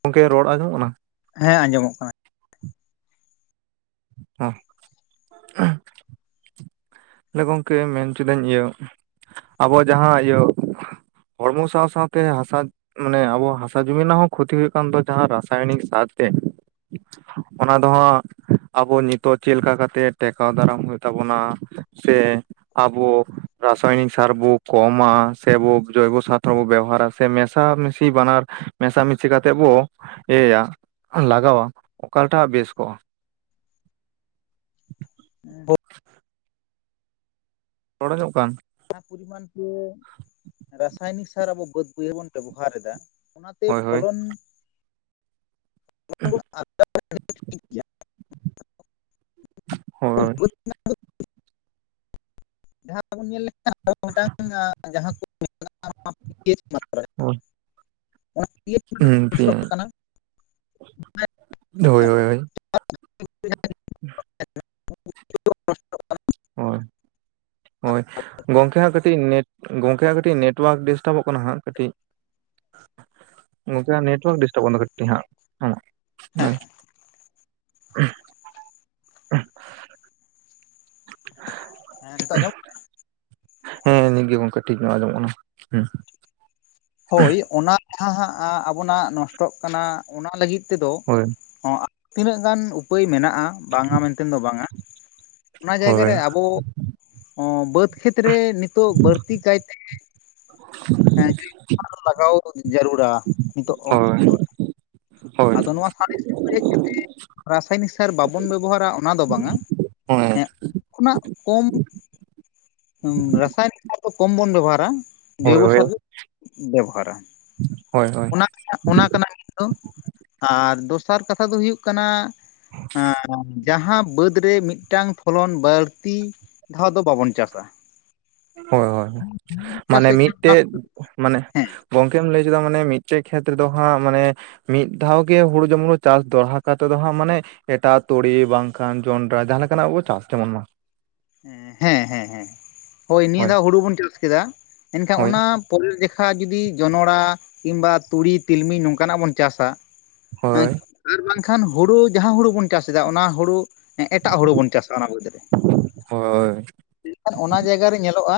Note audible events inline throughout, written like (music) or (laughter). ᱜᱚᱢᱠᱮ ᱨᱚᱲ ᱟᱸᱡᱚᱢᱚᱜ ᱠᱟᱱᱟ? ᱦᱮᱸ ᱟᱸᱡᱚᱢᱚᱜ ᱠᱟᱱᱟ᱾ ᱦᱮᱸ᱾ ᱜᱚᱢᱠᱮ ᱢᱮᱱ ᱚᱪᱚ ᱤᱫᱟᱹᱧ ᱤᱭᱟᱹ ᱟᱵᱚ ᱡᱟᱦᱟᱸ ᱤᱭᱟᱹ ᱦᱚᱲᱢᱚ ᱥᱟᱶ ᱥᱟᱶᱛᱮ ᱦᱟᱸᱥᱟ ᱢᱟᱱᱮ ᱟᱵᱚ ᱦᱟᱥᱟ ᱡᱩᱢᱤ ᱨᱮᱱᱟᱜ ᱦᱚᱸ ᱠᱷᱚᱛᱤ ᱦᱩᱭᱩᱜ ᱠᱟᱱ ᱫᱚ ᱡᱟᱦᱟᱸ ᱨᱟᱥᱟᱭᱚᱱᱤᱠ ᱥᱟᱨ ᱛᱮ ᱚᱱᱟ ᱫᱚ ᱦᱟᱸᱜ ᱟᱵᱚ ᱱᱤᱛᱚᱜ ᱪᱮᱫ ᱞᱮᱠᱟ ᱠᱟᱛᱮ ᱴᱮᱠᱟᱣ ᱫᱟᱨᱟᱢ ᱦᱩᱭᱩᱜ ᱛᱟᱵᱚᱱᱟ ᱥᱮ ᱟᱵᱚ ᱨᱟᱥᱟᱭᱱᱤᱠ ᱥᱟᱨ ᱵᱚ ᱠᱚᱢᱟ ᱥᱮᱵᱚ ᱡᱚᱭᱵᱚ ᱥᱟᱨ ᱨᱮᱵᱚ ᱵᱮᱵᱚᱦᱟᱨᱟ ᱥᱮ ᱢᱮᱥᱟᱢᱤᱥᱤ ᱵᱟᱱᱟᱨ ᱢᱮᱥᱟᱢᱤᱥᱤ ᱠᱟᱛᱮᱫ ᱵᱚ ᱤᱭᱟᱹᱭᱟ᱾ ᱞᱟᱜᱟᱣᱟ ᱚᱠᱟᱴᱟᱜ ᱵᱮᱥ ᱠᱚᱜᱼᱟ ᱦ (unintelligible) ᱨᱚᱲᱚ ᱧᱚᱜ ᱠᱟᱱ ᱡᱟᱦᱟᱸ ᱯᱚᱨᱤᱢᱟᱱ ᱛᱮ ᱨᱟᱥᱟᱭᱱᱤᱠ ᱥᱟᱨ ᱟᱵᱚ ᱵᱟᱹᱫ ᱵᱟᱹᱭᱦᱟᱹᱲ ᱵᱚᱱ ᱵᱮᱵᱚᱦᱟᱨ ᱮᱫᱟ ᱚᱱᱟ ᱦᱳᱭ ᱦᱳᱭ ᱯᱷᱚᱞᱚᱱ (inaudible) ᱦᱳᱭ ᱡᱟᱦᱟᱸᱵᱚᱱ ᱧᱮᱞ ᱞᱮᱠᱷᱟᱱ ᱟᱵᱚ ᱢᱤᱫᱴᱟᱝ ᱡᱟᱦᱟᱸ ᱠᱚ (unintelligible) ᱦᱮᱸ (unintelligible) ᱦᱳᱭ ᱦᱳᱭ ᱦᱳᱭ ᱦᱳᱭ ᱦᱳᱭ ᱜᱚᱝᱠᱮ ᱦᱟᱸᱜ ᱠᱟᱴᱤᱡ ᱜᱚᱝᱠᱮᱭᱟᱜᱟᱸᱜ ᱠᱟᱹᱴᱤᱡ ᱱᱮᱴᱚᱣᱟᱨᱠ ᱰᱤᱥᱴᱟᱵᱚᱜ ᱠᱟᱱᱟ ᱦᱟᱸᱜ ᱠᱟᱹᱴᱤᱡ ᱜᱚᱢᱠᱮ ᱟᱜ ᱱᱮᱴᱚᱣᱟᱨᱠ ᱰᱤᱥᱴᱟᱵᱚᱜ ᱠᱟᱱᱟ ᱠᱟᱹᱴᱤᱡ ᱦᱮᱸ᱾ ᱦᱮᱸ ᱦᱳᱭ (unintelligible) ᱦᱮᱸ ᱱᱤᱛᱚᱜ ᱟᱸᱡᱚᱢ ᱦᱮᱸ ᱱᱤᱜᱮ ᱜᱚᱝᱠᱮ ᱴᱷᱤᱠ ᱧᱚᱜ ᱟᱸᱡᱚᱢᱚᱜ ᱠᱟᱱᱟ ᱦᱮᱸ ᱦᱳᱭ ᱚᱱᱟ ᱡᱟᱦᱟᱸ ᱟᱵᱚᱱᱟᱜ ᱱᱚᱥᱴᱚᱜ ᱠᱟᱱᱟ ᱚᱱᱟ ᱞᱟᱹᱜᱤᱫ ᱛᱮᱫᱚ ᱦᱳᱭ ᱦᱚᱸ ᱛᱤᱱᱟᱹᱜ ᱜᱟᱱ ᱩᱯᱟᱹᱭ ᱢᱮᱱᱟᱜᱼᱟ ᱵᱟᱝᱟ ᱢᱮᱱᱛᱮ ᱫᱚ ᱵᱟᱝᱟ ᱚᱱᱟ ᱡᱟᱭᱜᱟ ᱦᱳᱭ ᱨᱮ ᱟᱵᱚ ᱵᱟᱹᱫᱽ ᱠᱷᱮᱛᱨᱮ ᱱᱤᱛ ᱛᱚ ᱵᱟᱹᱲᱛᱤ ᱠᱟᱭᱛᱮ ᱦᱮᱸ ᱞᱟᱜᱟᱣ ᱡᱟᱹᱨᱩᱲᱟ ᱱᱤᱛᱚᱜ ᱦᱳᱭ ᱚᱠᱛᱚ ᱨᱮ ᱦᱳᱭ ᱟᱫᱚ ᱱᱚᱣᱟ ᱥᱟᱨ (inaudible) ᱨᱟᱥᱟᱭᱱᱤᱠ ᱥᱟᱨ ᱵᱟᱵᱚᱱ ᱵᱮᱵᱚᱦᱟᱨᱟ ᱚᱱᱟ ᱫᱚ ᱵᱟᱝᱟ ᱦᱳᱭ ᱦᱮᱸ ᱠᱷᱚᱱᱟᱜ ᱠᱚᱢ ᱨᱟᱥᱟᱭᱱᱤᱠᱟᱨ ᱫᱚ ᱠᱚᱢ ᱵᱚᱱ ᱵᱮᱵᱚᱦᱟᱨᱟ ᱦᱳᱭ ᱡᱳᱵ ᱦᱳᱭ ᱥᱟᱨᱜᱮ ᱵᱮᱵᱚᱦᱟᱨᱟ ᱦᱳᱭ ᱦᱳᱭ ᱚᱱᱟ ᱠᱟᱱᱟ ᱢᱤᱛ ᱫᱚ ᱟᱨ ᱫᱚᱥᱟᱨ ᱠᱟᱛᱷᱟ ᱫᱚ ᱦᱩᱭᱩᱜ ᱠᱟᱱᱟ ᱦᱮᱸ ᱡᱟᱦᱟᱸ ᱵᱟᱹᱫᱽ ᱢᱩᱫᱽ ᱨᱮ ᱢᱤᱫᱴᱟᱝ ᱯᱷᱚᱞᱚᱱ ᱵᱟᱹᱲᱛᱤ ᱫᱷᱟᱣ ᱫᱚ ᱵᱟᱵᱚᱱ ᱪᱟᱥᱟ ᱦᱳᱭ ᱦᱳᱭ ᱢᱟᱱᱮ ᱪᱟᱥᱮᱫ ᱠᱷᱟᱱ ᱚᱱᱟ ᱢᱤᱫᱴᱮᱡ ᱢᱟᱱᱮ ᱦᱮᱸ ᱜᱚᱝᱠᱮᱢ ᱞᱟᱹᱭ ᱠᱮᱫᱟ ᱢᱟᱱᱮ ᱢᱤᱫᱴᱮᱡ ᱠᱷᱮᱛ ᱨᱮᱫᱚ ᱦᱟᱸᱜ ᱢᱟᱱᱮ ᱢᱤᱫ ᱫᱷᱟᱣ ᱜᱮ ᱦᱩᱲᱩ ᱡᱩᱢᱲᱩ ᱪᱟᱥ ᱫᱚᱦᱲᱟ ᱠᱟᱛᱮᱫ ᱫᱚᱦᱟᱸᱜ ᱢᱟᱱᱮ ᱮᱴᱟᱜ ᱛᱩᱲᱤ ᱵᱟᱝᱠᱷᱟᱱ ᱡᱚᱱᱰᱨᱟ ᱡᱟᱦᱟᱸ ᱞᱮᱠᱟᱱᱟᱜ ᱵᱚ ᱪᱟᱥ ᱡᱮᱢᱚᱱ ᱢᱟ ᱦᱮᱸ ᱦᱮᱸ ᱦᱮᱸ ᱦᱳᱭ ᱱᱤᱭᱟᱹ ᱫᱷᱟᱣ ᱦᱩᱲᱩ ᱵᱚᱱ ᱪᱟᱥ ᱠᱮᱫᱟ ᱮᱱᱠᱷᱟᱱ ᱦᱳᱭ ᱚᱱᱟ ᱯᱚᱨᱮ ᱞᱮᱠᱷᱟ ᱡᱩᱫᱤ ᱡᱚᱱᱚᱲᱟ ᱠᱤᱢᱵᱟ ᱛᱩᱲᱤ ᱛᱤᱞᱢᱤ ᱱᱚᱝᱠᱟᱱᱟᱜ ᱵᱚᱱ ᱪᱟᱥᱟ ᱦᱳᱭ (unintelligible) ᱟᱨ ᱵᱟᱝᱠᱷᱟᱱ ᱦᱩᱲᱩ ᱡᱟᱦᱟᱸ ᱦᱩᱲᱩ ᱵᱚᱱ ᱪᱟᱥ ᱮᱫᱟ ᱚᱱᱟ ᱦᱩᱲᱩ ᱮᱴᱟᱜ ᱦᱩᱲᱩ ᱵᱚᱱ ᱪᱟᱥᱟ ᱚᱱᱟ ᱵᱟᱹᱜᱤ ᱠᱟᱛᱮ ᱦᱳᱭ ᱢᱮᱱᱠᱷᱟᱱ ᱚᱱᱟ ᱡᱟᱭᱜᱟ ᱨᱮ ᱧᱮᱞᱚᱜᱼᱟ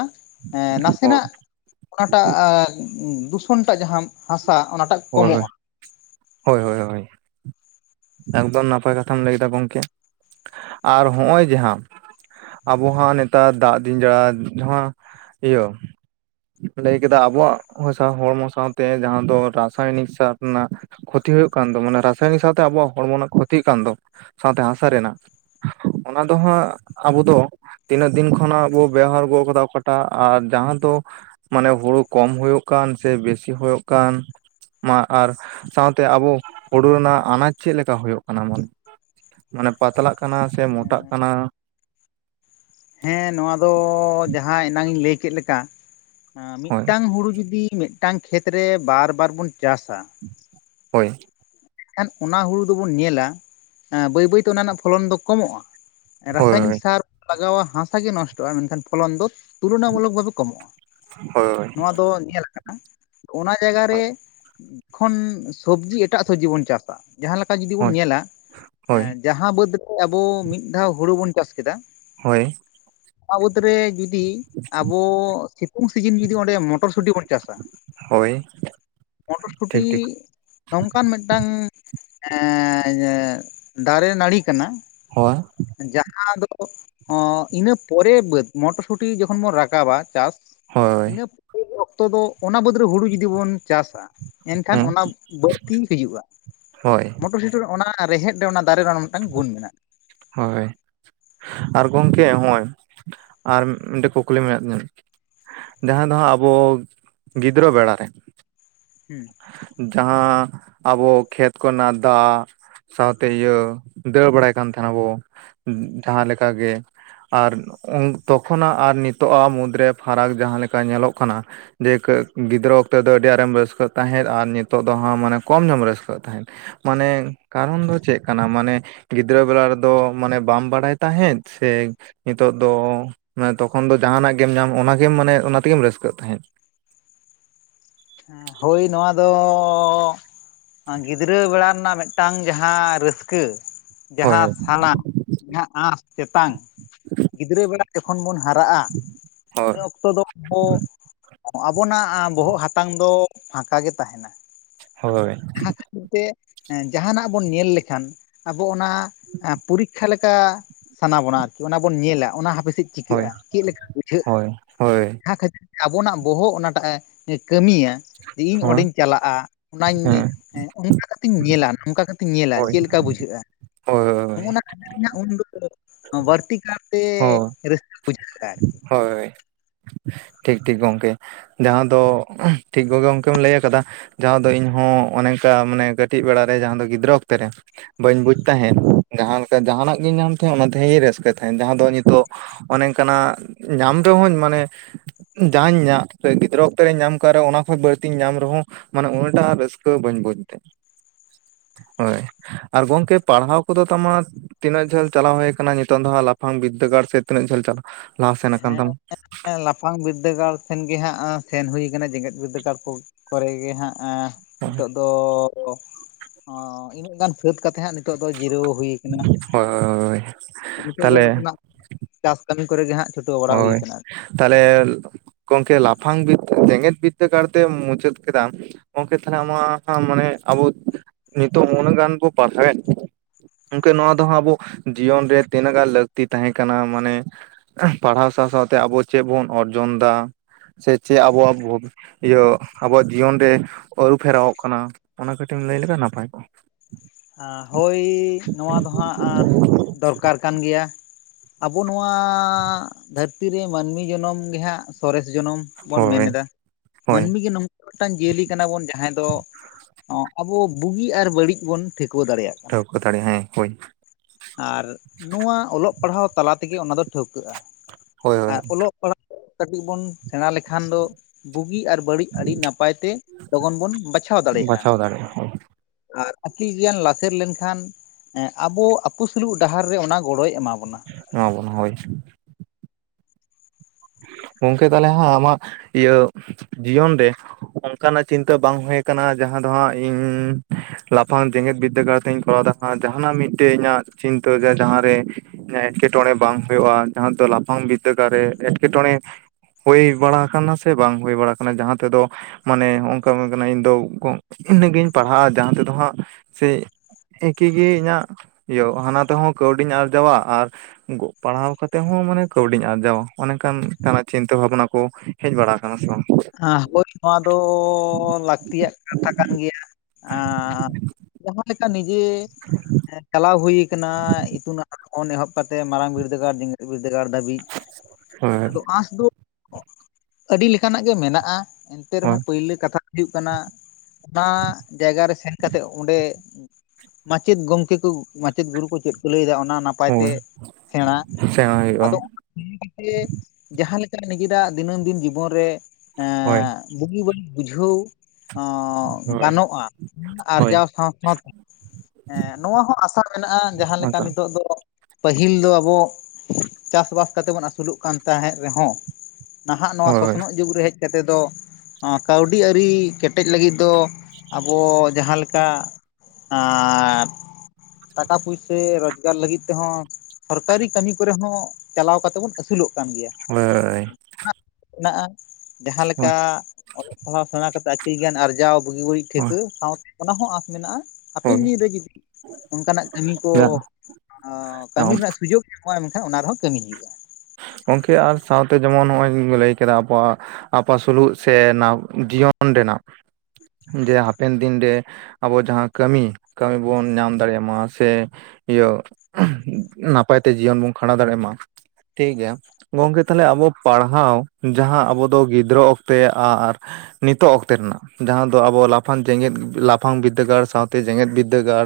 ᱦᱳᱭ ᱱᱟᱥᱮᱱᱟᱜ ᱚᱱᱟᱴᱟᱜ ᱫᱩᱥᱚᱱᱴᱟᱜ ᱡᱟᱦᱟᱸ ᱦᱟᱥᱟ ᱚᱱᱟᱴᱟᱜ ᱦᱳᱭ ᱠᱚᱢᱚᱜᱼᱟ ᱦᱳᱭ ᱦᱳᱭ ᱦᱳᱭ ᱮᱠᱫᱚᱢ ᱱᱟᱯᱟᱭ ᱠᱟᱛᱷᱟᱢ ᱞᱟᱹᱭᱫᱟ ᱜᱚᱢᱠᱮ ᱟᱨ ᱦᱚᱸᱜᱼᱚᱭ ᱡᱟᱦᱟᱸ ᱟᱵᱚ ᱦᱟᱸ ᱱᱮᱛᱟᱨ ᱫᱟᱜ ᱫᱤᱱ ᱡᱟ ᱡᱟᱦᱟᱸ ᱤᱭᱟᱹ ᱞᱟᱹᱭ ᱠᱮᱫᱟ ᱟᱵᱚᱣᱟᱜ ᱦᱚᱲᱢᱚ ᱥᱟᱶᱛᱮ ᱡᱟᱦᱟᱸ ᱫᱚ ᱨᱟᱥ ᱨᱟᱥᱟᱭᱚᱱᱤᱠ ᱥᱟᱟᱨ ᱨᱮᱱᱟᱜ ᱠᱷᱚᱛᱤ ᱦᱩᱭᱩᱜ ᱠᱟᱱ ᱫᱚ ᱢᱟᱱᱮ ᱨᱟᱥᱟᱭᱚᱱᱤᱠ ᱥᱟᱶᱛᱮ ᱟᱵᱚᱣᱟᱜ ᱦᱚᱲᱢᱚ ᱨᱮᱱᱟᱜ ᱠᱷᱚᱛᱤᱜ ᱠᱟᱱ ᱫᱚ ᱥᱟᱶᱛᱮ ᱦᱟᱥᱟ ᱨᱮᱱᱟᱜ ᱚᱱᱟ ᱫᱚ ᱦᱟᱸᱜ ᱟᱵᱚ ᱫᱚ ᱛᱤᱱᱟᱹᱜ ᱫᱤᱱ ᱠᱷᱚᱱᱟᱜ ᱵᱚ ᱵᱮᱣᱦᱟᱨ ᱜᱚᱫ ᱠᱟᱫᱟ ᱚᱠᱟᱴᱟᱜ ᱟᱨ ᱡᱟᱦᱟᱸ ᱫᱚ ᱢᱟᱱᱮ ᱦᱩᱲᱩ ᱠᱚᱢ ᱦᱩᱭᱩᱜ ᱠᱟᱱ ᱥᱮ ᱵᱮᱥᱤ ᱦᱩᱭᱩᱜ ᱠᱟᱱ ᱢᱟ ᱟᱨ ᱥᱟᱶᱛᱮ ᱟᱵᱚ ᱦᱩᱲᱩ ᱨᱮᱱᱟᱜ ᱟᱱᱟᱡᱽ ᱪᱮᱫᱞᱮᱠᱟ ᱦᱩᱭᱩᱜ ᱠᱟᱱᱟ ᱢᱟᱱᱮ ᱢᱟᱱᱮ ᱯᱟᱛᱞᱟᱜ ᱠᱟᱱᱟ ᱥᱮ ᱢᱚᱴᱟᱜ ᱠᱟᱱᱟ ᱦᱮᱸ ᱱᱚᱣᱟ ᱫᱚ ᱡᱟᱦᱟᱸ ᱮᱱᱟᱝ ᱤᱧ ᱞᱟᱹᱭ ᱠᱮᱫ ᱞᱮᱠᱟ ᱦᱳᱭ ᱢᱤᱫᱴᱟᱝ ᱦᱩᱲᱩ ᱡᱩᱫᱤ ᱢᱤᱫᱴᱟᱝ ᱠᱷᱮᱛ ᱨᱮ ᱵᱟᱨ ᱵᱟᱨ ᱵᱚᱱ ᱪᱟᱥᱟ ᱦᱳᱭ ᱠᱷᱟᱱ ᱚᱱᱟ ᱦᱩᱲᱩ ᱫᱚᱵᱚᱱ ᱧᱮᱞᱟ ᱵᱟᱹᱭ ᱵᱟᱹᱭᱛᱮ ᱚᱱᱟ ᱨᱮᱱᱟᱜ ᱯᱷᱚᱞᱚᱱ ᱫᱚ ᱠᱚᱢᱚᱜᱼᱟ ᱾ ᱨᱟᱥᱟᱭᱚᱱᱤᱠ ᱦᱳᱭ ᱥᱟᱨ ᱞᱟᱜᱟᱣᱟ ᱦᱟᱥᱟ ᱜᱮ ᱱᱚᱥᱴᱚᱜᱼᱟ ᱢᱮᱱᱠᱷᱟᱱ ᱯᱷᱚᱞᱚᱱ ᱫᱚ ᱛᱩᱞᱚᱱᱟᱢᱩᱞᱚᱠ ᱵᱷᱟᱵᱮ ᱠᱚᱢᱚᱜᱼᱟ ᱦᱳᱭ ᱱᱚᱣᱟ ᱫᱚ ᱧᱮᱞ ᱠᱟᱱᱟ ᱾ ᱚᱱᱟ ᱡᱟᱭᱜᱟ ᱨᱮ ᱠᱷᱚᱱ ᱥᱚᱵᱽᱡᱤ ᱮᱴᱟᱜ ᱥᱚᱵᱽᱡᱤ ᱵᱚᱱ ᱪᱟᱥᱟ ᱾ ᱡᱟᱦᱟᱸ ᱞᱮᱠᱟ ᱡᱩᱫᱤ ᱵᱚᱱ ᱦᱳᱭ ᱧᱮᱞᱟ ᱦᱳᱭ ᱡᱟᱦᱟᱸ ᱵᱟᱹᱫᱽ ᱨᱮ ᱟᱵᱚ ᱢᱤᱫ ᱫᱷᱟᱣ ᱦᱩᱲᱩ ᱵᱚᱱ ᱪᱟᱥ ᱠᱮᱫᱟ ᱦᱳᱭ ᱚᱱᱟ ᱵᱟᱹᱫᱽ ᱨᱮ ᱡᱩᱫᱤ ᱟᱵᱚ ᱥᱤᱛᱩᱝ ᱥᱤᱡᱤᱱ ᱡᱩᱫᱤ ᱚᱸᱰᱮ ᱢᱚᱴᱚᱨ ᱥᱩᱴᱤ ᱵᱚᱱ ᱦᱳᱭ ᱢᱚᱴᱨᱚ ᱥᱩᱴᱤ ᱴᱷᱤᱠ ᱴᱷᱤᱠ ᱱᱚᱝᱠᱟᱱ ᱢᱤᱫᱴᱟᱝ ᱫᱟᱨᱮ ᱱᱟᱹᱲᱤ ᱠᱟᱱᱟ ᱾ ᱦᱳᱭ ᱡᱟᱦᱟᱸ ᱫᱚ ᱤᱱᱟᱹ ᱯᱚᱨᱮ ᱵᱟᱹᱫᱽ ᱢᱚᱴᱚᱨ ᱥᱩᱴᱤ ᱡᱚᱠᱷᱚᱱ ᱵᱚᱱ ᱨᱟᱠᱟᱵᱟ ᱪᱟᱥ ᱦᱳᱭ ᱤᱱᱟᱹ ᱚᱠᱛᱚ ᱫᱚ ᱚᱱᱟ ᱵᱟᱹᱫᱽ ᱨᱮ ᱦᱩᱲᱩ ᱡᱩᱫᱤᱵᱚᱱ ᱪᱟᱥᱟ ᱮᱱᱠᱷᱟᱱ ᱦᱮᱸ ᱚᱱᱟ ᱵᱟᱹᱲᱛᱤ ᱦᱤᱡᱩᱜᱼᱟ ᱦᱳᱭ ᱢᱚᱴᱚᱨ ᱥᱩᱴᱤ ᱚᱱᱟ ᱨᱮᱦᱮᱫ ᱨᱮ ᱚᱱᱟ ᱫᱟᱨᱮ ᱨᱮᱱᱟᱜ ᱦᱚᱸ ᱚᱱᱟ ᱢᱤᱫᱴᱟᱝ ᱜᱩᱱ ᱢᱮᱱᱟᱜᱼᱟ ᱾ ᱦᱳᱭ ᱟᱨ ᱜᱚᱢᱠᱮ ᱱᱚᱜᱼᱚᱭ ᱟᱨ ᱢᱤᱫᱴᱮᱱ ᱠᱩᱠᱞᱤ ᱢᱮᱱᱟᱜ ᱛᱤᱧᱟᱹ ᱡᱟᱦᱟᱸ ᱫᱚ ᱦᱟᱸᱜ ᱟᱵᱚ ᱜᱤᱫᱽᱨᱟᱹ ᱵᱮᱲᱟ ᱦᱩᱸ ᱡᱟᱦᱟᱸ ᱟᱵᱚ ᱠᱷᱮᱛ ᱠᱚᱨᱮᱱᱟᱜ ᱫᱟᱜ ᱥᱟᱶᱛᱮ ᱤᱭᱟᱹ ᱫᱟᱹᱲ ᱵᱟᱲᱟᱭ ᱠᱟᱱ ᱛᱟᱦᱮᱱᱟ ᱵᱚ ᱡᱟᱦᱟᱸ ᱞᱮᱠᱟ ᱜᱮ ᱾ ᱟᱨ ᱛᱚᱠᱷᱚᱱᱟᱜ ᱟᱨ ᱱᱤᱛᱚᱜᱟᱜ ᱢᱩᱫᱽᱨᱮ ᱯᱷᱟᱨᱟᱠ ᱡᱟᱦᱟᱸ ᱞᱮᱠᱟ ᱧᱮᱞᱚᱜ ᱠᱟᱱᱟ ᱞᱟᱹᱭᱟᱠᱚ ᱜᱤᱫᱽᱨᱟᱹ ᱚᱠᱛᱮ ᱫᱚ ᱟᱹᱰᱤ ᱟᱴᱮᱢ ᱨᱟᱹᱥᱠᱟᱹᱜ ᱾ ᱛᱟᱦᱮᱸᱫ ᱟᱨ ᱱᱤᱛᱚᱜ ᱫᱚ ᱟᱢ ᱢᱟᱱᱮ ᱠᱚᱢ ᱧᱚᱜ ᱮᱢ ᱨᱟᱹᱥᱠᱟᱹᱜ ᱠᱟᱱᱟ᱾ ᱢᱟᱱᱮ ᱠᱟᱨᱚᱱ ᱫᱚ ᱪᱮᱫ ᱠᱟᱱᱟ ᱢᱟᱱᱮ ᱜᱤᱫᱽᱨᱟᱹ ᱵᱮᱲᱟ ᱨᱮᱫᱚ ᱢᱟᱱᱮ ᱵᱟᱢ ᱵᱟᱲᱟᱭ ᱛᱟᱦᱮᱸᱫ ᱥᱮ ᱱᱤᱛᱚᱜ ᱫᱚ ᱚᱱᱮ ᱛᱚᱠᱷᱚᱱ ᱫᱚ ᱡᱟᱦᱟᱱᱟᱜ ᱜᱮᱢ ᱧᱟᱢ ᱚᱱᱟᱜᱮᱢ ᱢᱟᱱᱮ ᱚᱱᱟ ᱛᱮᱜᱮᱢ ᱨᱟᱹᱥᱠᱟᱹᱜ ᱛᱟᱦᱮᱸᱫ ᱾ ᱦᱳᱭ ᱱᱚᱣᱟ ᱫᱚ ᱜᱤᱫᱽᱨᱟᱹ ᱵᱮᱲᱟ ᱨᱮᱱᱟᱜ ᱢᱤᱫᱴᱟᱝ ᱡᱟᱦᱟᱸ ᱨᱟᱹᱥᱠᱟᱹ ᱦᱳᱭ ᱡᱟᱦᱟᱸ ᱥᱟᱞᱟᱜ ᱡᱟᱦᱟᱸ ᱟᱸᱥ ᱛᱮᱛᱟᱝ ᱜᱤᱫᱽᱨᱟᱹ ᱵᱮᱲᱟ ᱡᱚᱠᱷᱚᱱ ᱵᱚᱱ ᱦᱟᱨᱟᱜᱼᱟ ᱦᱳᱭ ᱤᱱᱟ ᱚᱠᱛᱚ ᱫᱚ (unintelligible) ᱟᱵᱚᱱᱟᱜ ᱵᱚᱦᱚᱜ ᱦᱟ ᱠᱷᱟᱱ ᱫᱚ ᱯᱷᱟᱸᱠᱟ ᱜᱮ ᱛᱟᱦᱮᱸᱱᱟ ᱦᱳᱭ ᱡᱮ ᱡᱟᱦᱟᱱᱟᱜ ᱵᱚᱱ ᱧᱮᱞ ᱞᱮᱠᱷᱟᱱ ᱟᱵᱚ ᱚᱱᱟ ᱯᱚᱨᱤᱠᱠᱷᱟ ᱞᱮᱠ ᱞᱮᱠᱟ ᱥᱟᱱᱟ ᱵᱚᱱᱟ ᱟᱨᱠᱤ ᱚᱱᱟ ᱵᱚᱱ ᱧᱮᱞᱟ ᱚᱱᱟ ᱦᱟᱹᱯᱮᱥᱤᱫ (unintelligible) ᱦᱳᱭ ᱪᱤᱠᱟᱹᱜᱼᱟ ᱪᱮᱫ ᱞᱮᱠᱟ ᱵᱩᱡᱷᱟᱹᱜ, ᱦᱳᱭ ᱦᱳᱭ ᱡᱟᱦᱟᱸ ᱠᱷᱟᱹᱛᱤᱨ ᱛᱮ ᱟᱵᱚᱱᱟᱜ ᱵᱚᱦᱚᱜ ᱚᱱᱟᱴᱟᱜ ᱮ ᱠᱟᱹᱢᱤᱭᱟ ᱡᱮ ᱤᱧ ᱦᱳᱭ ᱚᱸᱰᱮᱧ ᱪᱟᱞᱟᱜᱼᱟ ᱚᱱᱟᱧ ᱦᱮᱸ ᱚᱱᱠᱟ ᱠᱟᱛᱮᱧ ᱧᱮᱞᱟ ᱱᱚᱝᱠᱟ ᱠᱟᱛᱮ ᱧᱮᱞᱟ ᱦᱳᱭ ᱪᱮᱫ ᱞᱮᱠᱟ ᱵᱩᱡᱷᱟᱹᱜᱼᱟ ᱦᱳᱭ ᱾ ᱦᱳᱭ ᱱᱚᱼᱚᱜ ᱱᱟ ᱠᱷᱟᱹᱛᱤᱨ ᱜᱮ ᱱᱟᱦᱟᱜ ᱩᱱ ᱦᱤᱞᱚᱜ ᱫᱚ ᱵᱟᱹᱲᱛᱤ ᱠᱟᱨᱛᱮ ᱦᱳᱭ ᱨᱟᱹᱥᱠᱟᱹ ᱵᱩᱡᱷᱟᱹᱜᱼᱟ᱾ ᱦᱳᱭ ᱴᱷᱤᱠ ᱴᱷᱤᱠ ᱜᱚᱝᱠᱮ ᱡᱟᱦᱟᱸ ᱫᱚ ᱴᱷᱤᱠ ᱜᱮ ᱜᱚᱝᱠᱮᱢ ᱞᱟᱹᱭ ᱟᱠᱟᱫᱟ ᱾ ᱡᱟᱦᱟᱸ ᱫᱚ ᱤᱧᱦᱚᱸ ᱚᱱᱮ ᱚᱱᱠᱟ ᱢᱟᱱᱮ ᱠᱟᱹᱴᱤᱡ ᱵᱮᱲᱟᱨᱮ ᱡᱟᱦᱟᱸ ᱫᱚ ᱜᱤᱫᱽᱨᱟᱹ ᱚᱠᱛᱮ ᱨᱮ ᱵᱟᱹᱧ ᱵᱩᱡ ᱛᱟᱦᱮᱸᱫ ᱡᱟᱦᱟᱸ ᱞᱮᱠᱟ ᱡᱟᱦᱟᱸᱱᱟᱜ ᱜᱤᱧ ᱧᱟᱢ ᱛᱟᱦᱮᱸ ᱚᱱᱟ ᱛᱮᱦᱚᱤᱧ ᱨᱟᱹᱥᱠᱟᱹᱜ ᱛᱟᱦᱮᱸᱫ ᱡᱟᱦᱟᱸ ᱫᱚ ᱱᱤᱛᱚᱜ ᱚᱱᱮ ᱚᱱᱠᱟᱱᱟᱜ ᱧᱟᱢ ᱨᱮᱦᱚᱧ ᱢᱟᱱᱮ ᱡᱟᱦᱟᱸᱟᱧ ᱧᱟᱢ ᱜᱤᱫᱽᱨᱟᱹ ᱚᱠᱛᱮ ᱨᱤᱧ ᱧᱟᱢ ᱠᱟᱫ ᱨᱮᱦᱚᱸ ᱚᱱᱟ ᱠᱷᱚᱡ ᱵᱟᱹᱲᱛᱤᱧ ᱧᱟᱢ ᱨᱮᱦᱚᱸ ᱢᱟᱱᱮ ᱩᱱᱟᱹᱴᱟᱜ ᱦᱟᱸ ᱨᱟᱹᱥᱠᱟᱹ ᱵᱟᱹᱧ ᱵᱩᱡᱫᱟ ᱾ ᱦᱳᱭ, ᱟᱨ ᱜᱚᱝᱠᱮ ᱯᱟᱲᱦᱟᱣ ᱠᱚᱫᱚ ᱛᱟᱢᱟ ᱛᱤᱱᱟᱹᱜ ᱡᱷᱟᱹᱞ ᱪᱟᱞᱟᱣ ᱦᱩᱭ ᱟᱠᱟᱱᱟ ᱱᱤᱛᱚᱝ ᱫᱚ ᱦᱟᱸᱜ ᱞᱟᱯᱷᱟᱝ ᱵᱤᱫᱫᱟᱹᱜᱟᱲ ᱥᱮᱛ ᱛᱤᱱᱟᱹᱡᱷᱟᱹᱞ ᱪᱟᱞᱟᱣ? ᱞᱟᱦᱟ ᱥᱮᱱ ᱠᱟᱱ ᱛᱟᱢᱟ? ᱯᱷᱟᱝ ᱵᱤᱫᱽᱫᱟᱹᱜᱟᱲ ᱥᱮᱱᱜᱮ ᱦᱟᱸᱜ ᱥᱮᱱ ᱦᱳᱭ ᱠᱟᱱᱟ ᱡᱮᱜᱮᱛ ᱵᱤᱨᱽᱫᱟᱹᱜᱟᱲ ᱠᱚ ᱠᱚᱨᱮ ᱜᱮ ᱦᱟᱸᱜ ᱾ ᱱᱤᱛᱚᱜ ᱫᱚ ᱚ ᱚ ᱤᱱᱟᱹᱜ ᱜᱟᱱ ᱥᱟᱹᱛ ᱠᱟᱛᱮ ᱦᱟᱸᱜ ᱱᱤᱛᱚᱜ ᱫᱚ ᱡᱤᱨᱟᱹᱣ ᱦᱩᱭ ᱠᱟᱱᱟ ᱦᱳᱭ ᱦᱳ ᱦᱳᱭ ᱱᱤᱛᱚᱜ ᱫᱚ ᱛᱟᱦᱞᱮ ᱟᱵᱚᱱᱟᱜ ᱪᱟᱥ ᱠᱟᱹᱢᱤ ᱠᱚᱨᱮ ᱜᱮ ᱦᱟᱸᱜ ᱾ ᱦᱳᱭ ᱛᱟᱦᱞᱮ ᱜᱚᱝᱠᱮ ᱞᱟᱯᱷᱟᱝ ᱵᱤᱫᱽᱫᱟᱹ ᱡᱮᱜᱮᱫ ᱵᱤᱫᱽᱫᱟᱹᱜᱟᱲ ᱛᱮᱢ ᱢᱩᱪᱟᱹᱫ ᱠᱮᱫᱟᱢ ᱚᱝᱠᱮ ᱛᱟᱦᱞᱮ ᱟᱢᱟᱜ ᱢᱟᱱᱮ ᱟᱵᱚ ᱱᱤᱛᱚᱜ ᱩᱱᱟᱹᱜ ᱜᱟᱱ ᱵᱚ ᱯᱟᱲᱦᱟᱣᱮᱫ ᱚᱝᱠᱮ ᱱᱚᱣᱟ ᱫᱚ ᱦᱟᱸᱜ ᱟᱵᱚ ᱡᱤᱭᱚᱱ ᱨᱮ ᱛᱤᱱᱟᱹᱜ ᱜᱟᱱ ᱞᱟᱹᱠᱛᱤ ᱛᱟᱦᱮᱸ ᱠᱟᱱᱟ ᱢᱟᱱᱮ ᱯᱟᱲᱦᱟᱣ ᱥᱟᱶ ᱥᱟᱶᱛᱮ ᱟᱵᱚ ᱪᱮᱫ ᱵᱚᱱ ᱚᱨᱡᱚᱱ ᱫᱟ ᱥᱮ ᱪᱮᱫ ᱟᱵᱚᱣᱟᱜ ᱤᱭᱟᱹ ᱟᱵᱚᱣᱟᱜ ᱡᱤᱭᱚᱱ ᱨᱮ ᱟᱹᱨᱩ ᱯᱷᱮᱨᱟᱣᱚᱜ ᱠᱟᱱᱟ ᱚᱱᱟ ᱠᱟᱹᱴᱤᱜ ᱮᱢ ᱞᱟᱹᱭ ᱞᱮᱠᱷᱟᱱ ᱱᱟᱯᱟᱭ ᱠᱚᱜᱼᱟ ᱾ ᱟ ᱦᱳᱭ ᱱᱚᱣᱟ ᱫᱚ ᱦᱟᱸᱜ ᱟᱸ ᱫᱚᱨᱠᱟᱨ ᱠᱟᱱ ᱜᱮᱭᱟ ᱾ ᱟᱵᱚ ᱱᱚᱣᱟᱻ ᱫᱷᱟᱹᱨᱛᱤ ᱨᱮ ᱢᱟᱹᱱᱢᱤ ᱡᱚᱱᱚᱢ ᱜᱮ ᱦᱟᱸᱜ ᱥᱚᱨᱮᱥ ᱡᱚᱱᱚᱢ ᱵᱚᱱ ᱠᱚᱜᱼᱟ ᱢᱮᱱ ᱦᱳᱭ ᱮᱫᱟ ᱦᱳᱭ ᱢᱟᱹᱱᱢᱤ ᱜᱮ ᱱᱚᱝ ᱢᱤᱫᱴᱟᱝ ᱡᱤᱭᱟᱹᱞᱤ ᱠᱟᱱᱟ ᱵᱚᱱ ᱡᱟᱦᱟᱸᱭ ᱫᱚ ᱚᱜ ᱟᱵᱚ ᱵᱩᱜᱤ ᱟᱨ ᱵᱟᱹᱲᱤᱡ ᱵᱚᱱ ᱠᱩᱣᱟᱹ ᱫᱟᱲᱮᱭᱟᱜ ᱠᱟᱱᱟ ᱾ (unintelligible) ᱦᱮᱸ ᱦᱳᱭ ᱟᱨ ᱱᱚᱣᱟ ᱚᱞᱚᱜ ᱯᱟᱲᱦᱟᱣ ᱛᱟᱞᱟ ᱛᱮᱜᱮ ᱚᱱᱟ ᱫᱚ ᱴᱷᱟᱹᱣᱠᱟᱹᱜᱼᱟ ᱦᱳᱭ ᱟᱨ ᱦᱳᱭ ᱚᱞᱚᱜ ᱯᱟᱲᱦᱟ ᱠᱟᱹᱴᱤᱡ ᱵᱚᱱ ᱥᱮᱬᱟ ᱞᱮᱠᱷᱟᱱ ᱫᱚ ᱵᱩᱜᱤ ᱟᱨ ᱵᱟᱹᱲᱤᱡ ᱟᱹᱰᱤ ᱱᱟᱯᱟᱭ ᱛᱮ ᱞᱚᱜᱚᱱ ᱵᱚᱱ ᱵᱟᱪᱷᱟᱣ ᱫᱟᱲᱮᱭᱟᱜᱼᱟ ᱾ ᱵᱟᱪᱷᱟᱣ ᱫᱟᱲᱮᱭᱟᱜᱼᱟ ᱦᱳᱭ ᱟᱨ ᱟᱹᱠᱤᱞ ᱜᱮᱭᱟᱱ ᱞᱟᱥᱮᱨ ᱞᱮᱱᱠᱷᱟᱱ ᱮ ᱟᱵᱚ ᱟᱯ ᱯᱩᱥᱩᱞᱩᱜ ᱰᱟᱦᱟᱨ ᱨᱮ ᱚᱱᱟ ᱜᱚᱲᱚᱭ ᱮᱢᱟ ᱵᱚᱱᱟ ᱾ ᱮᱢᱟ ᱵᱚᱱᱟ ᱦᱳᱭ ᱾ ᱜᱚᱝᱠᱮ ᱛᱟᱦᱞᱮ ᱦᱟᱸᱜ ᱟᱢᱟᱜ ᱤᱭᱟᱹ ᱡᱤᱭᱚᱱ ᱨᱮ ᱚᱝᱠᱟᱱᱟᱜ ᱪᱤᱱᱛᱟᱹ ᱵᱟᱝ ᱦᱳᱭ ᱠᱟᱱᱟ ᱡᱟᱦᱟᱸ ᱫᱚ ᱦᱟᱸᱜ ᱤᱧ ᱞᱟᱯᱷᱟᱝ ᱡᱮᱜᱮᱛ ᱵᱤᱫᱽᱫᱟᱹᱜᱟᱲ ᱛᱮᱧ ᱠᱚᱨᱟᱣ ᱫᱟ ᱦᱟ ᱡᱟᱦᱟᱱᱟᱜ ᱢᱤᱫᱴᱮᱜ ᱤᱧᱟᱹᱜ ᱪᱤᱱᱛᱟᱹ ᱡᱮ ᱡᱟᱦᱟᱸᱨᱮ ᱤᱧᱟ ᱮᱸᱴᱠᱮᱴᱚᱬᱮ ᱵᱟᱝ ᱦᱳᱭᱳᱜᱼᱟ ᱡᱟᱦᱟᱸ ᱫᱚ ᱞᱟᱯᱷᱟᱝ ᱵᱤᱫᱽᱫᱟᱹᱜᱟᱲ ᱨᱮ ᱮᱸᱴᱠᱮᱴᱚᱬᱮ ᱦᱳᱭ ᱵᱟᱲᱟ ᱠᱟᱱᱟ ᱥᱮ ᱵᱟᱝ ᱦᱳᱭ ᱵᱟᱲᱟ ᱠᱟᱱᱟ ᱡᱟᱦᱟᱸ ᱛᱮᱫᱚ ᱢᱟᱱᱮ ᱦᱚᱜ-ᱚᱝᱠᱟ ᱠᱟᱱᱟ ᱤᱧ ᱫᱚ ᱤᱱᱟᱹᱜ ᱜᱤᱧ ᱯᱟᱲᱦᱟᱜᱼᱟ ᱡᱟᱦᱟᱸ ᱛᱮᱫᱚ ᱦᱟᱸᱜ ᱥᱮ ᱮᱠᱤ ᱜᱮ ᱤᱧᱟᱹᱜ ᱤᱭᱟᱹ ᱦᱟᱱᱟ ᱛᱮᱦᱚᱸ ᱠᱟᱹᱣᱰᱤᱧ ᱟᱨᱡᱟᱣᱟ ᱟᱨ ᱜᱚ ᱯᱟᱲᱦᱟᱣ ᱠᱟᱛᱮᱜ ᱦᱚᱸ ᱢᱟᱱᱮ ᱠᱟᱹᱣᱰᱤᱧ ᱟᱨᱡᱟᱣᱟ ᱾ ᱚᱱᱮᱠᱟᱱ ᱠᱟᱱᱟᱜ ᱪᱤᱱᱛᱟᱹ ᱵᱷᱟᱵᱱᱟ ᱠᱚ ᱦᱮᱡ ᱵᱟᱲᱟ ᱟᱠᱟᱱᱟ ᱥᱮ ᱵᱟᱝᱟ? ᱟ ᱦᱳᱭ ᱱᱚᱣᱟ ᱫᱚᱻ ᱞᱟᱹᱠᱛᱤᱭᱟᱜ ᱠᱟᱛᱷᱟ ᱠᱟᱱ ᱜᱮᱭᱟ ᱾ ᱟ ᱡᱟᱦᱟᱸ ᱞᱮᱠᱟ ᱱᱤᱡᱮ ᱪᱟᱞᱟᱣ ᱦᱳᱭ ᱠᱟᱱᱟ ᱤᱛᱩᱱ (unintelligible) ᱠᱷᱚᱱ ᱮᱦᱚᱵ ᱠᱟᱛᱮᱜ ᱢᱟᱨᱟᱝ ᱵᱤᱨᱫᱟᱹᱜᱟᱲ ᱡᱮᱜᱮᱛ ᱵᱤᱨᱫᱟᱹᱜᱟᱲ ᱫᱷᱟᱹᱵᱤᱡ ᱾ ᱦᱳᱭ ᱟᱫᱚ ᱟᱸᱥ ᱫᱚ ᱟᱹᱰᱤ ᱞᱮᱠᱟᱱᱟᱜ ᱜᱮ ᱢᱮᱱᱟᱜᱼᱟ ᱮᱱ ᱛᱮ ᱦᱳᱭ ᱨᱮᱦᱚᱸ ᱯᱟᱹᱭᱞᱟᱹ ᱠᱟᱛᱷᱟ ᱫᱚ ᱦᱳᱭᱳᱜ ᱠᱟᱱᱟ ᱚᱱᱟ ᱡᱟᱭᱜᱟ ᱨᱮ ᱥᱮᱱ ᱠᱟᱛᱮᱜ ᱚᱸᱰᱮ ᱢᱟᱪᱮᱫ ᱜᱚᱝᱠᱮ ᱠᱚ ᱢᱟᱪᱮᱫ ᱜᱩᱨᱩ ᱠᱚ ᱪᱮᱫ ᱠᱚ ᱞᱟᱹᱭ ᱫᱟ ᱚᱱᱟ ᱱᱟᱯ ᱯᱟᱭ ᱛᱮ ᱦᱳᱭ ᱥᱮᱬᱟ ᱥᱮᱬᱟ ᱦᱩᱭᱩᱜᱼᱟ ᱟᱫᱚ (inaudible) ᱛᱮ ᱡᱟᱦᱟᱸ ᱞᱮᱠᱟ ᱱᱤᱡᱮᱨᱟᱜ ᱫᱤᱱᱟᱹᱢ ᱫᱤᱱ ᱡᱤᱵᱚᱱ ᱨᱮ ᱮᱸ ᱦᱳᱭ ᱵᱩᱜᱤ ᱵᱟᱹᱲᱤᱡ ᱵᱩᱡᱷᱟᱹᱣ ᱚ ᱦᱳᱭ ᱜᱟᱱᱚᱜᱼᱟ ᱦᱳᱭ ᱟᱨᱡᱟᱣ ᱥᱟᱶ ᱥᱟᱶᱛᱮ ᱦᱮᱸ ᱱᱚᱣᱟ ᱦᱚᱸ ᱟᱥᱟ ᱢᱮᱱᱟᱜᱼᱟ ᱡᱟᱦᱟᱸ ᱞᱮᱠᱟ ᱟᱪᱪᱷᱟ ᱱᱤᱛᱚᱜ ᱫᱚ ᱯᱟᱹᱦᱤᱞ ᱫᱚ ᱟᱵᱚ ᱪᱟᱥᱵᱟᱥ ᱠᱟᱛᱮ ᱵᱚᱱ ᱟᱹᱥᱩᱞᱚᱜ ᱠᱟᱱ ᱛᱟᱦᱮᱸᱜ ᱨᱮᱦᱚᱸ ᱱᱟᱦᱟᱜ ᱱᱚᱣᱟ ᱦᱳᱭ ᱦᱳᱭ ᱥᱚᱥᱱᱚᱜ ᱡᱩᱜᱽ ᱨᱮ ᱦᱮᱡ ᱠᱟᱛᱮ ᱫᱚ ᱠᱟᱹᱣᱰᱤ ᱟᱹᱨᱤ ᱠᱮᱴ ᱴᱮᱡ (unintelligible) ᱞᱟᱹᱜᱤᱫ ᱫᱚ ᱟᱵᱚ ᱡᱟᱦᱟᱸ ᱞᱮᱠᱟ ᱟᱨ ᱴᱟᱠᱟ ᱯᱩᱭᱥᱟᱹ ᱨᱚᱡᱽᱜᱟᱨ ᱞᱟᱹᱜᱤᱫ ᱛᱮᱦᱚᱸ ᱥᱚᱨᱠᱟᱨᱤ ᱠᱟᱹᱢᱤ ᱠᱚᱨᱮᱦ ᱪᱟᱞᱟᱣ ᱠᱟᱛᱮ ᱵᱚᱱ ᱟᱹᱥᱩᱞᱚᱜ ᱠᱟᱱ ᱜᱮᱭᱟ ᱞᱟᱹᱭ ᱢᱮᱱᱟᱜᱼᱟ ᱡᱟᱦᱟᱸ ᱞᱮᱠᱟ ᱚᱞᱚᱜ ᱯᱟᱲᱦᱟᱣ ᱥᱮᱬᱟ ᱠᱟᱛᱮᱫ ᱟᱹᱰᱤᱜᱟᱱ ᱟᱨᱡᱟᱣ ᱵᱩᱜᱤ ᱵᱟᱹᱲᱤᱡ ᱦᱳᱭ ᱴᱷᱤᱠᱟᱹ ᱥᱟᱶ ᱚᱱᱟ ᱦᱚᱸ ᱟᱸᱥ ᱢᱮᱱᱟᱜᱼᱟ ᱦᱟᱯᱮᱱ ᱦᱳᱭ ᱫᱤᱱ ᱨᱮ ᱡᱩᱫᱤ ᱚᱱᱠᱟᱱᱟᱜ ᱠᱟᱹᱢᱤ ᱠᱚ ᱠᱟᱹᱢᱤ ᱨᱮᱱᱟᱜ ᱥᱩᱡᱳᱜᱽ ᱱᱚᱜ ᱢᱮᱱᱠᱷᱟᱱ ᱚᱱᱟ ᱨᱮᱦᱚᱸ ᱠᱟᱹᱢᱤ ᱦᱩᱭᱩᱼᱟ ᱜᱚᱢᱠᱮ ᱟᱨ ᱥᱟᱶᱛᱮ ᱡᱮᱢᱚᱱ ᱱᱚᱜᱼᱚᱭ ᱞᱟᱹᱭ ᱠᱮᱫᱟ ᱟᱵᱚᱣᱟᱜ ᱟᱯᱟᱥᱩᱞᱩᱜ ᱥᱮ ᱚᱱᱟ ᱡᱤᱭᱚᱱ ᱨᱮᱱᱟᱜ ᱡᱮ ᱦᱟᱯᱮᱱ ᱫᱤᱱᱨᱮ ᱟᱵᱚ ᱡᱟᱦᱟᱸ ᱠᱟᱹᱢᱤ ᱠᱟᱹᱢᱤ ᱵᱚᱱ ᱧᱟᱢ ᱫᱟᱲᱮᱭᱟᱜ ᱢᱟ ᱥᱮ ᱤᱭᱟᱹ ᱱᱟᱯᱟᱭ ᱛᱮ ᱡᱤᱭᱚᱱ ᱵᱚᱱ ᱠᱷᱟᱸᱰᱟᱣ ᱫᱟᱲᱮᱜ ᱢᱟ ᱴᱷᱤᱠ ᱜᱮᱭᱟ ᱜᱚᱝᱠᱮ ᱛᱟᱦᱞᱮ ᱟᱵᱚ ᱯᱟᱲᱦᱟᱣ ᱡᱟᱦᱟᱸ ᱟᱵᱚ ᱫᱚ ᱜᱤᱫᱽᱨᱟᱹ ᱚᱠᱛᱮ ᱟᱨ ᱱᱤᱛᱚᱜ ᱚᱠᱛᱚ ᱨᱮᱱᱟᱜ ᱡᱟᱦᱟᱸ ᱫᱚ ᱟᱵᱚ ᱞᱟᱯᱷᱟᱝ ᱡᱮᱜᱮᱫ ᱞᱟᱯᱷᱟᱝ ᱵᱤᱫᱽᱫᱟᱹᱜᱟᱲ ᱥᱟᱶᱛᱮ ᱡᱮᱜᱮᱛ ᱵᱤᱫᱽᱫᱟᱹᱜᱟᱲ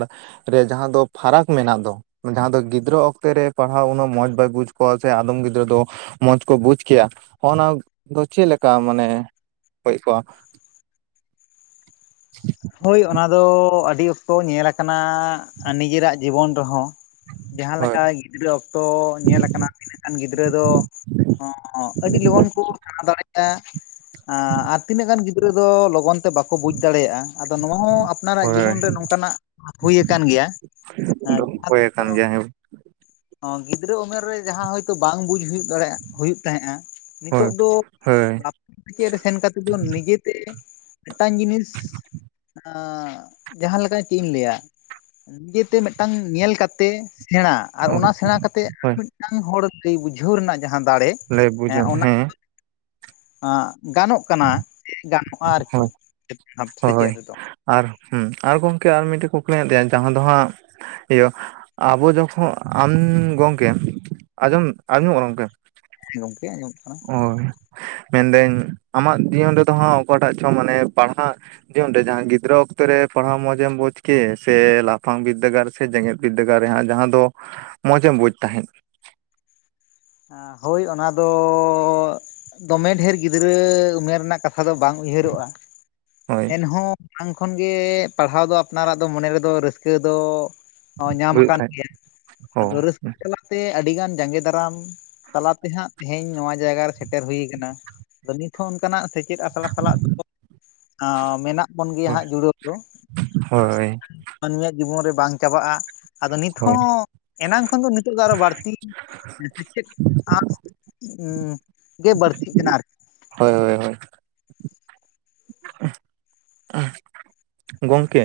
ᱨᱮ ᱡᱟᱦᱟᱸ ᱫᱚ ᱯᱷᱟᱨᱟᱠ ᱢᱮᱱᱟᱜ ᱫᱚ ᱡᱟᱦᱟᱸ ᱫᱚ ᱜᱤᱫᱽᱨᱟᱹ ᱚᱠᱛᱮ ᱨᱮ ᱯᱟᱲᱦᱟᱣ ᱩᱱᱟᱹᱜ ᱢᱚᱸᱡᱽ ᱵᱟᱭ ᱵᱩᱡᱽ ᱠᱚᱣᱟ ᱥᱮ ᱟᱫᱚᱢ ᱜᱤᱫᱽᱨᱟᱹ ᱫᱚ ᱢᱚᱸᱡᱽ ᱠᱚ ᱵᱩᱡᱽ ᱠᱮᱭᱟ ᱦᱚᱜᱱᱟ ᱫᱚ ᱪᱮᱫ ᱞᱮᱠᱟ ᱢᱟᱱᱮ (unintelligible) ᱦᱳᱭ ᱚᱱᱟ ᱫᱚ ᱟᱹᱰᱤ ᱚᱠᱛᱚ ᱧᱮᱞ ᱟᱠᱟᱱᱟ ᱱᱤᱡᱮᱨᱟᱜ ᱡᱤᱵᱚᱱ ᱨᱮᱦᱚᱸ ᱦᱳᱭ ᱡᱟᱦᱟᱸᱞᱮᱠᱟ ᱜᱤᱫᱽᱨᱟᱹ ᱚᱠᱛᱚ ᱧᱮᱞ ᱟᱠᱟᱱᱟ. ᱛᱤᱱᱟᱜ ᱜᱟᱱ ᱜᱤᱫᱽᱨᱟᱹ ᱫᱚ ᱦ ᱟᱹᱰᱤ ᱞᱚᱜᱚᱱ ᱠᱚ ᱥᱮᱬᱟ ᱫᱟᱲᱮᱭᱟᱜᱼᱟ ᱟᱨ ᱛᱤᱱᱟᱹᱜ ᱜᱟᱱ ᱜᱤᱫᱽᱨᱟᱹ ᱫᱚ ᱞᱚᱜᱚᱱ ᱛᱮ ᱵᱟᱠᱚ ᱵᱩᱡᱽ ᱫᱟᱲᱮᱭᱟᱜᱼᱟ ᱟᱫᱚ ᱱᱚᱣᱟ ᱟᱯᱱᱟᱨᱟᱜ ᱦᱳᱭ ᱦᱳᱭ ᱡᱤᱵᱚᱱ ᱨᱮ ᱱᱚᱝᱠᱟᱱᱟᱜ ᱦᱩᱭᱩ ᱟᱠᱟᱱ ᱜᱮᱭᱟ ᱡᱟᱦᱟᱸ ᱫᱚᱢ ᱦᱳᱭ ᱫᱚ ᱟᱠᱟᱱ ᱜᱮᱭᱟ ᱦᱮᱸ ᱜᱤᱫᱽᱨᱟᱹ ᱩᱢᱮᱨ ᱨᱮ ᱡᱟᱦᱟᱸ ᱦᱳᱭᱛᱳ ᱵᱟᱝ ᱵᱩᱡᱽ ᱦᱩᱭᱩᱜ ᱫᱟᱲᱮᱭᱟᱜ ᱦᱩᱭᱩᱜ ᱛᱟᱦᱮᱸᱜᱼᱟ ᱦᱳᱭ ᱱᱤᱛᱚᱜ ᱫᱚ ᱦᱳᱭ ᱞᱟᱯ (unintelligible) ᱥᱟᱪᱮᱫ ᱨᱮ ᱥᱮᱱᱛ ᱫᱚ ᱱᱤᱡᱮᱛᱮ ᱢᱤᱫᱴᱟᱝ ᱡᱤᱱᱤᱥ ᱡᱟᱦᱟᱸᱞᱮᱠᱟ ᱪᱮᱫ ᱤᱧ ᱞᱟᱹᱭᱟ ᱱᱤᱡᱮᱛᱮ ᱢᱤᱫᱴᱟᱝ ᱧᱮᱞ ᱠᱟᱛᱮ ᱥᱮᱬᱟ ᱟᱨ ᱚᱱᱟ ᱥᱮᱬᱟ ᱠᱟᱛᱮ ᱟᱨ ᱦᱳᱭ ᱢᱤᱫᱴᱟᱝ ᱦᱚᱲ ᱞᱟᱹᱭ ᱵᱩᱡᱷᱟᱹᱣ ᱨᱮᱱᱟᱜ ᱡᱟᱦᱟᱸ ᱫᱟᱲᱮ ᱞᱮᱟᱹᱭ ᱵᱩᱡᱽ ᱮᱱᱟ ᱦᱮᱸ ᱜᱟᱱᱚᱜ ᱠᱟᱱᱟ ᱜᱟᱱᱚᱜᱼᱟ ᱟᱨᱠᱤ ᱦᱳᱭ ᱥᱮᱪᱮᱫ ᱦᱳᱭ ᱨᱮᱫᱚ ᱟᱨ ᱦ ᱟᱨ ᱜᱚᱝᱠᱮ ᱟᱨ ᱢᱤᱫᱴᱮᱡ ᱠᱩᱠᱞᱤ ᱢᱮᱱᱟᱜ ᱛᱟᱭᱱᱟ ᱡᱟᱦᱟᱸ ᱫᱚ ᱦᱟᱸᱜ ᱤᱭᱟᱹ ᱟᱵᱚ ᱡᱚᱠᱷᱚᱱ ᱟᱢ ᱜᱚᱢᱠᱮ ᱟᱸᱡᱚᱢ ᱟᱸᱡᱚᱢ ᱜᱚᱢᱠᱮ ᱜᱚᱢᱠᱮ ᱟᱸᱡᱚᱢᱚᱜ ᱠᱟᱱᱟ ᱦᱳᱭ ᱢᱮᱱᱫᱟᱹᱧ ᱟᱢᱟᱜ ᱡᱤᱭᱚᱱ ᱨᱮᱫᱚ ᱦᱟᱸᱜ ᱚᱠᱟᱴᱟᱜ ᱪᱚᱝ ᱢᱟᱱᱮ ᱯᱟᱲᱦᱟᱜ ᱡᱤᱭᱚᱱ ᱡᱟᱦᱟᱸᱭ ᱜᱤᱫᱽᱨᱟᱹ ᱚᱠᱛᱚ ᱨᱮ ᱯᱟᱲᱦᱟᱣ ᱢᱚᱸᱡᱮᱢ ᱵᱩᱡᱽ ᱠᱮ ᱥᱮ ᱞᱟᱯᱷᱟᱝ ᱵᱤᱫᱽᱫᱟᱹᱜᱟᱲ ᱥᱮ ᱡᱮᱜᱮᱫ ᱵᱤᱫᱽᱫᱟᱹᱜᱟᱲ ᱨᱮᱦ ᱡᱟᱦᱟᱸ ᱫᱚ ᱢᱚᱸᱢ ᱵᱩᱡᱽ ᱛᱟᱦᱮᱸᱫ ᱦᱳᱭ ᱚᱱᱟᱫᱚ ᱫᱚᱢᱮ ᱰᱷᱮᱨ ᱜᱤᱫᱽᱨᱟᱹ ᱩᱢᱮᱨ ᱨᱮᱱᱟᱜ ᱠᱟᱛᱷᱟ ᱫᱚ ᱵᱟᱝ ᱩᱭᱦᱟᱹᱨᱚᱜᱼᱟ ᱦᱳᱭ ᱮᱱᱦᱚᱸ ᱢᱟᱲᱟᱝ ᱠᱷᱚᱱᱜᱮ ᱯᱟᱲᱦᱟᱣ ᱫᱚ ᱟᱯᱱᱟᱨᱟᱜ ᱫᱚ ᱢᱚᱱᱮ ᱨᱮᱫᱚ ᱨᱟᱹᱥᱠᱟᱹ ᱫᱚ ᱚ ᱧᱟᱢᱟ ᱵᱩᱡᱮᱫ ᱟᱠᱟᱱ ᱛᱟᱦᱮᱸᱫ ᱜᱮᱭᱟ ᱚ ᱟᱫᱚ ᱨᱟᱹᱥᱠᱟᱹ ᱛᱟᱞᱟᱛᱮ ᱟᱹᱰᱤᱜᱟᱱ ᱡᱟᱸᱜᱮ ᱫᱟᱨᱟᱢ ᱛᱟᱞᱟᱛᱮᱦᱟᱸᱜ ᱛᱮᱦᱮᱧ ᱱᱚᱣᱟ ᱡᱟᱭᱜᱟ ᱨᱮ ᱥᱮᱴᱮᱨ ᱦᱩᱭᱩ ᱟᱠᱟᱱᱟ ᱟᱫᱚ ᱱᱤᱛᱦ ᱚᱱᱠᱟᱱᱟᱜ ᱥᱮᱪᱮᱫ ᱥᱟᱞ ᱥᱟᱞᱟᱜ ᱫᱚ (unintelligible) ᱢᱮᱱᱟᱜ ᱵᱚᱱ ᱜᱮᱭᱟ ᱦᱳᱭ ᱦᱟᱸᱜ ᱡᱩᱲᱟᱹᱣ ᱫᱚ ᱦᱳᱭ ᱢᱟᱹᱱᱢᱤᱭᱟᱜ ᱡᱤᱵᱚᱱ ᱨᱮ ᱵᱟᱝ ᱪᱟᱵᱟᱜᱼᱟ ᱟᱫᱚ ᱱᱤᱛ ᱦᱳᱭ ᱦᱚᱸ ᱮᱱᱟᱝ ᱠᱷᱚᱱ ᱫᱚ ᱱᱤᱛᱚᱜ ᱫᱚ ᱟᱨᱚ ᱵᱟᱹᱲᱛᱤ ᱮᱫ ᱟ ᱜᱮ ᱵᱟᱹᱲᱛᱤᱜ ᱠᱟᱱᱟ ᱟᱨᱠᱤ ᱦᱳᱭ ᱦᱳᱭ ᱦᱳᱭ ᱜᱚᱝᱠᱮ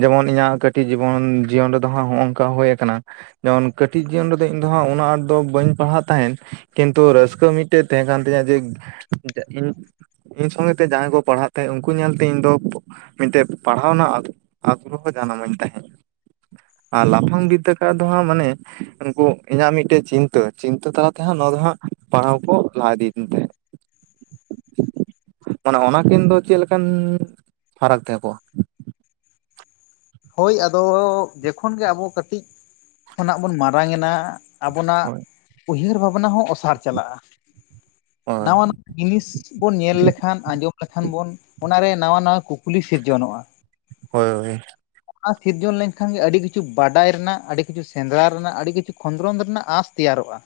ᱡᱮᱢᱚᱱ ᱤᱧᱟᱹᱜ ᱠᱟᱹᱴᱤᱡ ᱡᱤᱵᱚᱱ, ᱡᱤᱭᱚᱱ ᱨᱮᱫᱚ ᱦᱟᱸᱜ ᱦᱚᱸᱜ-ᱚᱝᱠᱟ ᱦᱩᱭ ᱟᱠᱟᱱᱟ ᱡᱮᱢᱚᱱ ᱠᱟᱹᱴᱤᱡ ᱡᱤᱭᱚᱱ ᱨᱮᱫᱚ ᱤᱧ ᱫᱚ ᱦᱟᱸᱜ ᱩᱱᱟᱹᱜ ᱟᱸᱴ ᱫᱚ ᱵᱟᱹᱧ ᱯᱟᱲᱦᱟᱜ ᱛᱟᱦᱮᱸᱫ ᱠᱤᱱᱛᱩ ᱨᱟᱹᱥᱠᱟᱹ ᱢᱤᱫ ᱢᱤᱫᱴᱮᱡ ᱛᱟᱦᱮᱸ ᱠᱟᱱ ᱛᱤᱧᱟᱹ ᱡᱮ ᱤᱧ ᱤᱧ ᱥᱚᱸᱜᱮ ᱛᱮ ᱡᱟᱦᱟᱸᱭ ᱠᱚ ᱯᱟᱲᱦᱟᱜ ᱛᱟᱦᱮᱸᱜ ᱩᱝᱠᱩ ᱧᱮᱞᱛᱮ ᱤᱧ ᱫᱚ ᱢᱤᱫᱴᱮᱡ ᱯᱟᱲᱦᱟᱣ ᱨᱮᱱᱟᱜ ᱟᱜᱨᱚᱦᱚ ᱡᱟᱱᱟᱢᱟᱹᱧ ᱛᱟᱦᱮᱸᱫ ᱟᱨ ᱞᱟᱯᱷᱟᱝ ᱵᱤᱫᱫᱟᱹᱜᱟᱲ ᱫᱚ ᱦᱟᱸᱜ ᱢᱟᱱᱮ ᱩᱱᱠᱩ ᱤᱧᱟᱹᱜ ᱢᱤᱫᱴᱮᱡ ᱪᱤᱱᱛᱟᱹ, ᱪᱤᱱᱛᱟᱹ ᱛᱟᱞᱟᱛᱮ ᱦᱟᱸᱜ ᱱᱚᱣᱟ ᱫᱚ ᱦᱟᱸᱜ ᱯᱟᱲᱦᱟᱣ ᱠᱚ ᱞᱟᱦᱟ ᱤᱫᱤᱭ ᱛᱤᱧ ᱛᱟᱦᱮᱸᱫ ᱢᱟᱱᱮ ᱚᱱᱟ ᱮᱠᱮᱱ ᱫᱚ ᱪᱮᱫ ᱞᱮᱠᱟᱱ ᱯᱷᱟᱨᱟᱠ ᱛᱟᱦᱮᱸ ᱠᱚᱜᱼᱟ ᱦᱳᱭ ᱟᱫᱚ ᱡᱚᱠᱷᱚᱱ ᱜᱮ ᱟᱵᱚ ᱠᱟᱹᱴᱤᱡ ᱠᱷᱚᱱᱟᱜ ᱵᱚᱱ ᱢᱟᱨᱟᱝ ᱮᱱᱟ ᱟᱵᱚᱱᱟᱜ ᱦᱳᱭ ᱩᱭᱦᱟᱹᱨ ᱵᱷᱟᱵᱱᱟ ᱦᱚᱸ ᱚᱥᱟᱨ ᱪᱟᱞᱟᱜᱼᱟ ᱦᱳᱭ ᱱᱟᱣᱟᱱᱟᱜ ᱡᱤᱱᱤᱥ ᱵᱚᱱ ᱧᱮᱞ ᱞᱮᱠᱷᱟᱱ ᱟᱸᱡᱚᱢ ᱞᱮᱠᱷᱟᱱ ᱵᱚᱱ ᱚᱱᱟᱨᱮ ᱱᱟᱣᱟ ᱱᱟᱣᱟ ᱠᱩᱠᱞᱤ ᱥᱤᱨᱡᱚᱱᱚᱜᱼᱟ ᱦᱳᱭ ᱦᱳᱭ ᱚᱱᱟ ᱥᱤᱨᱡᱚᱱ ᱞᱮᱱᱠᱷᱟᱱ ᱜᱮ ᱟᱹᱰᱤ ᱠᱤᱪᱷᱩ ᱵᱟᱰᱟᱭ ᱨᱮᱱᱟᱜ ᱟᱹᱰᱤ ᱠᱤᱪᱷᱩ ᱥᱮᱸᱫᱽᱨᱟ ᱨᱮᱱᱟᱜ ᱟᱹᱰᱤ ᱠᱤᱪᱷᱩ ᱠᱷᱚᱸᱫᱽᱨᱚᱸᱱ ᱨᱮᱱᱟᱜ ᱟᱥ ᱛᱮᱭᱟᱨᱚᱜᱼᱟ